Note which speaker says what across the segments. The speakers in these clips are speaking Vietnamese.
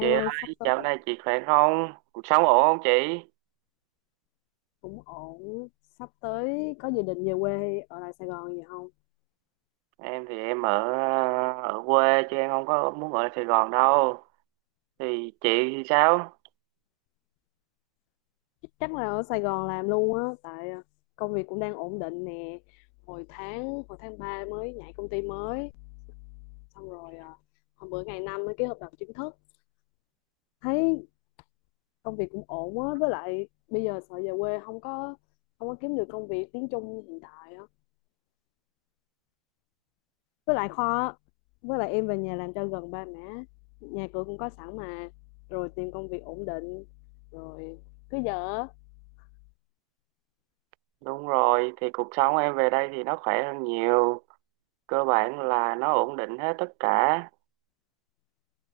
Speaker 1: Chị
Speaker 2: ơi, sắp
Speaker 1: ơi,
Speaker 2: tới
Speaker 1: dạo này chị khỏe không? Cuộc sống ổn không chị?
Speaker 2: cũng ổn, sắp tới có dự định về quê ở lại Sài Gòn gì không?
Speaker 1: Em thì em ở ở quê chứ em không có muốn ở Sài Gòn đâu. Thì chị thì sao?
Speaker 2: Chắc là ở Sài Gòn làm luôn á, tại công việc cũng đang ổn định nè. Hồi tháng 3 mới nhảy công ty mới, xong rồi, hôm bữa ngày 5 mới ký hợp đồng chính thức. Thấy công việc cũng ổn á, với lại bây giờ sợ về quê không có kiếm được công việc tiếng Trung hiện tại á. Với lại kho, á. Với lại em về nhà làm cho gần ba mẹ, nhà cửa cũng có sẵn mà, rồi tìm công việc ổn định, rồi cứ giờ
Speaker 1: Đúng rồi, thì cuộc sống em về đây thì nó khỏe hơn nhiều, cơ bản là nó ổn định hết tất cả.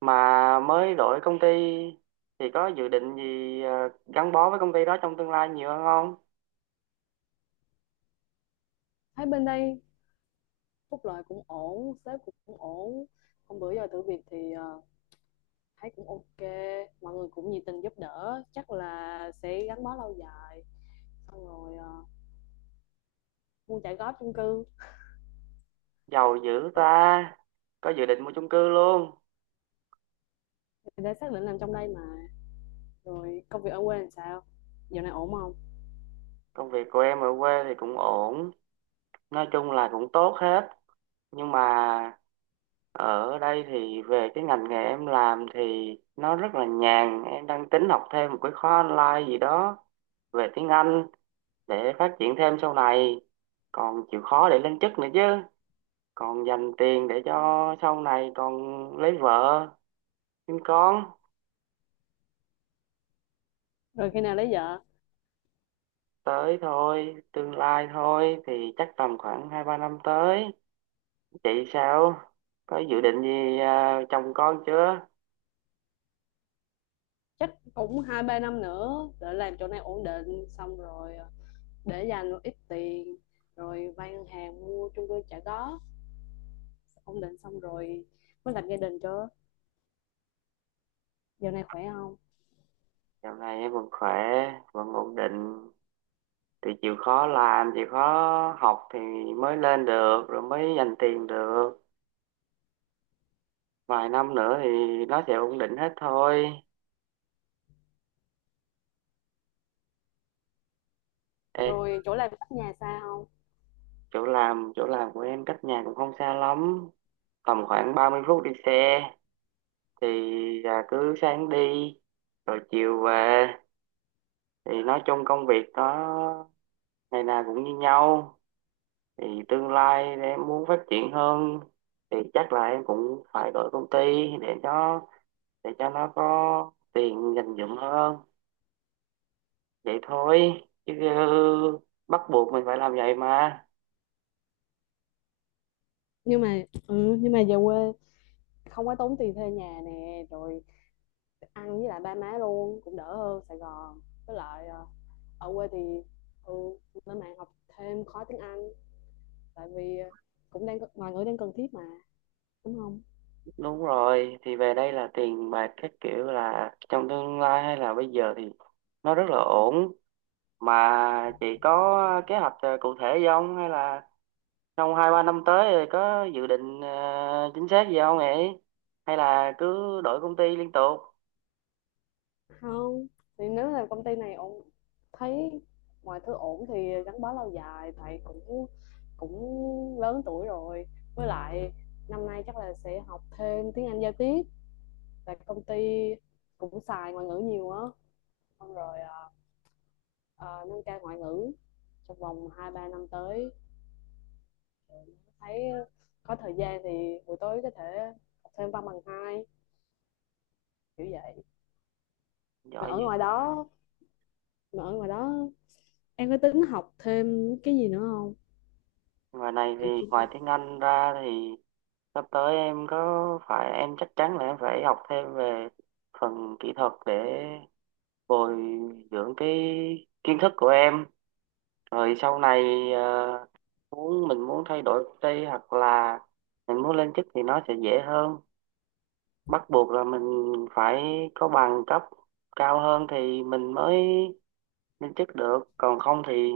Speaker 1: Mà mới đổi công ty thì có dự định gì gắn bó với công ty đó trong tương lai nhiều hơn không?
Speaker 2: thấy bên đây phúc lợi cũng ổn, sếp cũng ổn. Hôm bữa giờ thử việc thì thấy cũng ok, mọi người cũng nhiệt tình giúp đỡ, chắc là sẽ gắn bó lâu dài. Xong rồi mua trả góp chung cư,
Speaker 1: Giàu dữ ta, có dự định mua chung cư luôn.
Speaker 2: thì đã xác định làm trong đây mà. Rồi công việc ở quê làm sao, dạo này ổn không?
Speaker 1: Công việc của em ở quê thì cũng ổn, nói chung là cũng tốt hết. Nhưng mà ở đây thì về cái ngành nghề em làm thì nó rất là nhàn, em đang tính học thêm một cái khóa online gì đó về tiếng Anh để phát triển thêm sau này, còn chịu khó để lên chức nữa chứ, còn dành tiền để cho sau này còn lấy vợ sinh con.
Speaker 2: Rồi khi nào lấy vợ?
Speaker 1: Tới thôi, tương lai thôi thì chắc tầm khoảng 2-3 năm tới. Chị sao, có dự định gì chồng con chưa?
Speaker 2: Chắc cũng 2-3 năm nữa để làm chỗ này ổn định, xong rồi để dành một ít tiền, rồi vay ngân hàng mua chung cư trả góp, ổn định xong rồi mới lập gia đình cho. Giờ này khỏe không?
Speaker 1: Dạo này em vẫn khỏe, vẫn ổn định, thì chịu khó làm chịu khó học thì mới lên được, rồi mới dành tiền được, vài năm nữa thì nó sẽ ổn định hết thôi. Ê,
Speaker 2: Rồi chỗ làm cách nhà xa không?
Speaker 1: chỗ làm của em cách nhà cũng không xa lắm, tầm khoảng 30 phút đi xe, thì là cứ sáng đi rồi chiều về. Thì nói chung công việc nó ngày nào cũng như nhau, thì tương lai em muốn phát triển hơn thì chắc là em cũng phải đổi công ty để cho để cho nó có tiền dành dụm hơn. Vậy thôi chứ bắt buộc mình phải làm vậy mà.
Speaker 2: Nhưng mà về quê không có tốn tiền thuê nhà nè, rồi ăn với lại ba má luôn cũng đỡ hơn Sài Gòn. Với lại ở quê thì ừ lên mạng học thêm khóa tiếng Anh, tại vì cũng đang ngoài ngữ đang cần thiết mà, đúng không?
Speaker 1: Đúng rồi, thì về đây là tiền bạc các kiểu, là trong tương lai hay là bây giờ thì nó rất là ổn. Mà chị có kế hoạch cụ thể gì không, hay là trong 2-3 năm tới rồi có dự định chính xác gì không ấy, hay là cứ đổi công ty liên tục?
Speaker 2: Không, thì nếu là công ty này ổn, thấy mọi thứ ổn thì gắn bó lâu dài, tại cũng cũng lớn tuổi rồi. Với lại năm nay chắc là sẽ học thêm tiếng Anh giao tiếp, tại công ty cũng xài ngoại ngữ nhiều á. Xong rồi, nâng cao ngoại ngữ trong vòng 2-3 năm tới, thấy có thời gian thì buổi tối có thể học thêm văn bằng 2, kiểu vậy. mà
Speaker 1: Giỏi
Speaker 2: ở
Speaker 1: dữ.
Speaker 2: ngoài đó mà ở ngoài đó em có tính học thêm cái gì nữa không,
Speaker 1: Ngoài này thì,
Speaker 2: kiểu chuyên?
Speaker 1: ngoài tiếng Anh ra thì sắp tới em có phải em chắc chắn là em phải học thêm về phần kỹ thuật để bồi dưỡng cái kiến thức của em, rồi sau này ờ, muốn mình muốn thay đổi công ty hoặc là mình muốn lên chức thì nó sẽ dễ hơn. Bắt buộc là mình phải có bằng cấp cao hơn thì mình mới lên chức được, còn không thì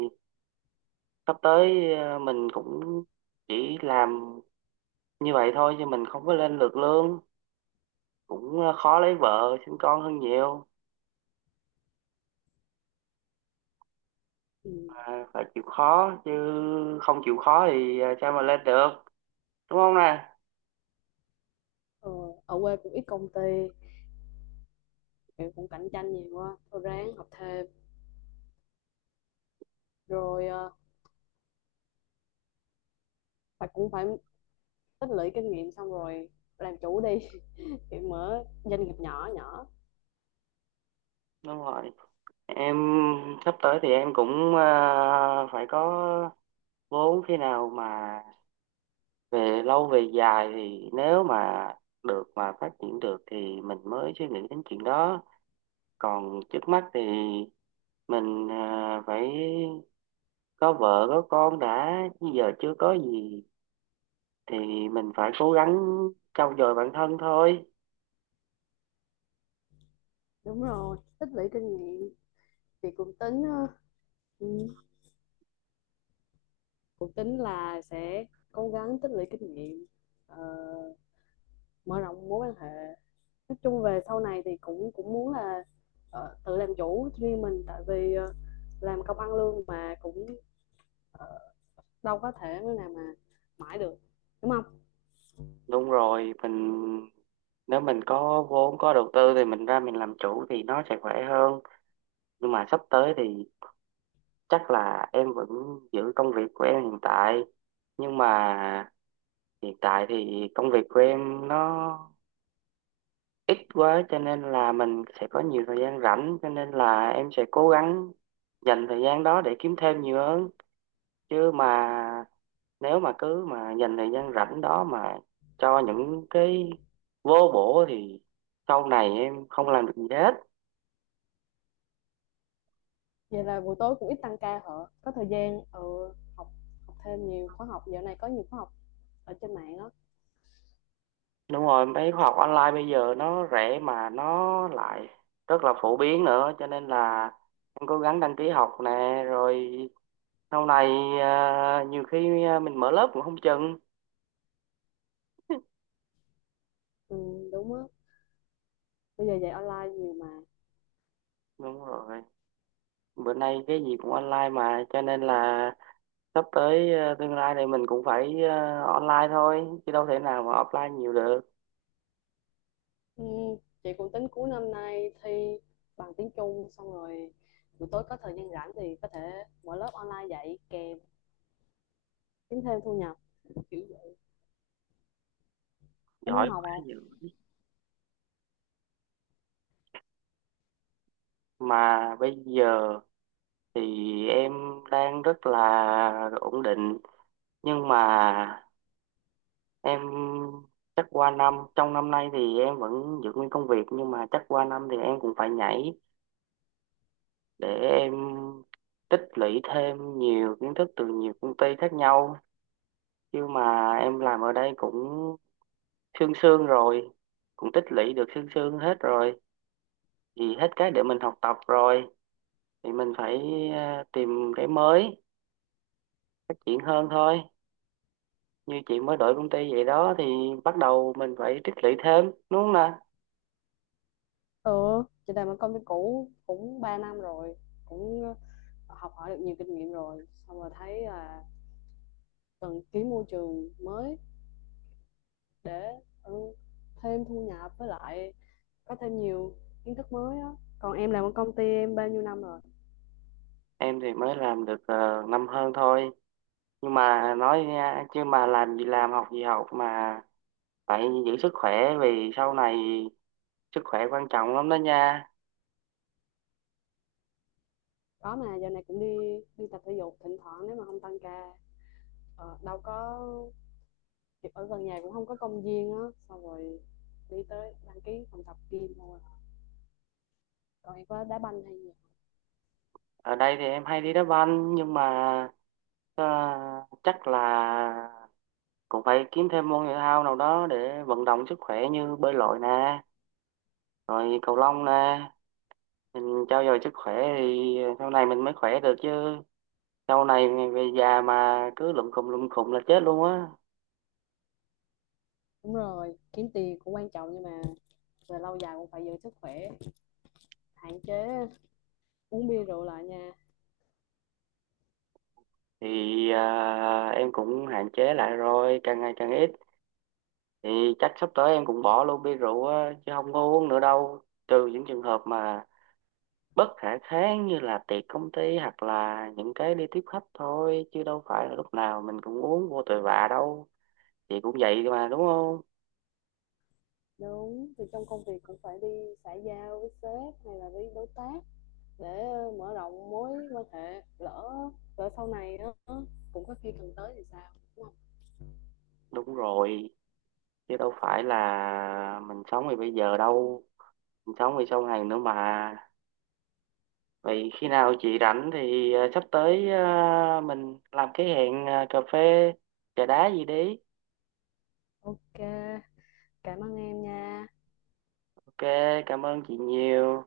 Speaker 1: sắp tới mình cũng chỉ làm như vậy thôi chứ mình không có lên được lương, cũng khó lấy vợ sinh con hơn nhiều.
Speaker 2: Ừm,
Speaker 1: À, phải chịu khó chứ, không chịu khó thì sao mà lên được, đúng không nè?
Speaker 2: ờ, Ở quê cũng ít công ty, kiểu cũng cạnh tranh nhiều quá, thôi ráng học thêm, rồi cũng phải tích lũy kinh nghiệm xong rồi làm chủ đi, thì mở doanh nghiệp nhỏ nhỏ.
Speaker 1: Đúng rồi, em sắp tới thì em cũng phải có vốn. Khi nào mà về lâu về dài thì nếu mà được mà phát triển được thì mình mới suy nghĩ đến chuyện đó, còn trước mắt thì mình phải có vợ có con đã, bây giờ chưa có gì thì mình phải cố gắng trau dồi bản thân thôi.
Speaker 2: Đúng rồi, tích lũy kinh nghiệm thì ừm, cũng tính là sẽ cố gắng tích lũy kinh nghiệm, ờ, mở rộng mối quan hệ. Nói chung về sau này thì cũng cũng muốn là tự làm chủ riêng mình, tại vì làm công ăn lương mà cũng, ờ, đâu có thể nào mà mãi được, đúng không?
Speaker 1: Đúng rồi, mình nếu mình có vốn có đầu tư thì mình ra mình làm chủ thì nó sẽ khỏe hơn. Nhưng mà sắp tới thì chắc là em vẫn giữ công việc của em hiện tại. Nhưng mà hiện tại thì công việc của em nó ít quá, cho nên là mình sẽ có nhiều thời gian rảnh, cho nên là em sẽ cố gắng dành thời gian đó để kiếm thêm nhiều hơn. Chứ mà nếu mà cứ mà dành thời gian rảnh đó mà cho những cái vô bổ thì sau này em không làm được gì hết.
Speaker 2: Vậy là buổi tối cũng ít tăng ca hả? Có thời gian ừ, học học thêm nhiều khóa học, dạo này có nhiều khóa học ở trên mạng đó.
Speaker 1: Đúng rồi, mấy khóa học online bây giờ nó rẻ mà nó lại rất là phổ biến nữa, cho nên là em cố gắng đăng ký học nè, rồi sau này nhiều khi mình mở lớp cũng không chừng.
Speaker 2: Ừ, đúng á, bây giờ dạy online nhiều mà.
Speaker 1: Đúng rồi, bữa nay cái gì cũng online mà, cho nên là sắp tới tương lai này mình cũng phải online thôi chứ đâu thể nào mà offline nhiều được.
Speaker 2: Ừ, chị cũng tính cuối năm nay thi bằng tiếng Trung, xong rồi buổi tối có thời gian rảnh thì có thể mở lớp online dạy kèm kiếm thêm thu nhập, kiểu vậy. Có muốn
Speaker 1: Giỏi
Speaker 2: học
Speaker 1: quá
Speaker 2: không?
Speaker 1: dữ. Mà bây giờ thì em đang rất là ổn định, nhưng mà em chắc qua năm, trong năm nay thì em vẫn giữ nguyên công việc, nhưng mà chắc qua năm thì em cũng phải nhảy để em tích lũy thêm nhiều kiến thức từ nhiều công ty khác nhau. Chứ mà em làm ở đây cũng sương sương rồi, cũng tích lũy được sương sương hết rồi, thì hết cái để mình học tập rồi, thì mình phải tìm cái mới phát triển hơn thôi. Như chị mới đổi công ty vậy đó thì bắt đầu mình phải tích lũy thêm, đúng không nè?
Speaker 2: Ừ, chị làm ở công ty cũ cũng 3 năm rồi, cũng học hỏi được nhiều kinh nghiệm rồi, xong rồi thấy là cần ký môi trường mới để ừ, thêm thu nhập, với lại có thêm nhiều kiến thức mới á. Còn em làm ở công ty em bao nhiêu năm rồi?
Speaker 1: Em thì mới làm được năm hơn thôi. Nhưng mà nói nha, chứ mà làm gì làm, học gì học mà phải giữ sức khỏe, vì sau này sức khỏe quan trọng lắm đó nha.
Speaker 2: Có mà giờ này cũng đi đi tập thể dục thỉnh thoảng nếu mà không tăng ca. Đâu có, ở gần nhà cũng không có công viên á, xong rồi đi tới đăng ký phòng tập gym thôi. Còn em có đá banh hay gì?
Speaker 1: Ở đây thì em hay đi đá banh nhưng mà ờ, chắc là cũng phải kiếm thêm môn thể thao nào đó để vận động sức khỏe, như bơi lội nè rồi cầu lông nè, mình cho dồi sức khỏe thì sau này mình mới khỏe được chứ. Sau này về già mà cứ lụm khùm là chết luôn á.
Speaker 2: Đúng rồi, kiếm tiền cũng quan trọng nhưng mà về lâu dài cũng phải giữ sức khỏe, hạn chế uống bia rượu lại nha.
Speaker 1: Thì à, em cũng hạn chế lại rồi, càng ngày càng ít, thì chắc sắp tới em cũng bỏ luôn bia rượu á chứ không có uống nữa đâu, trừ những trường hợp mà bất khả kháng như là tiệc công ty hoặc là những cái đi tiếp khách, thôi chứ đâu phải là lúc nào mình cũng uống vô tội vạ đâu. Chị cũng vậy mà, đúng không?
Speaker 2: Đúng, thì trong công việc cũng phải đi xã giao với sếp hay là với đối tác để mở rộng mối quan hệ, lỡ lỡ sau này á cũng có khi cần tới thì sao, đúng không?
Speaker 1: Đúng rồi, chứ đâu phải là mình sống thì bây giờ đâu, sống thì song hành nữa mà. Vậy khi nào chị rảnh thì sắp tới mình làm cái hẹn cà phê trà đá gì đi.
Speaker 2: Ok, cảm ơn em nha.
Speaker 1: Ok, cảm ơn chị nhiều.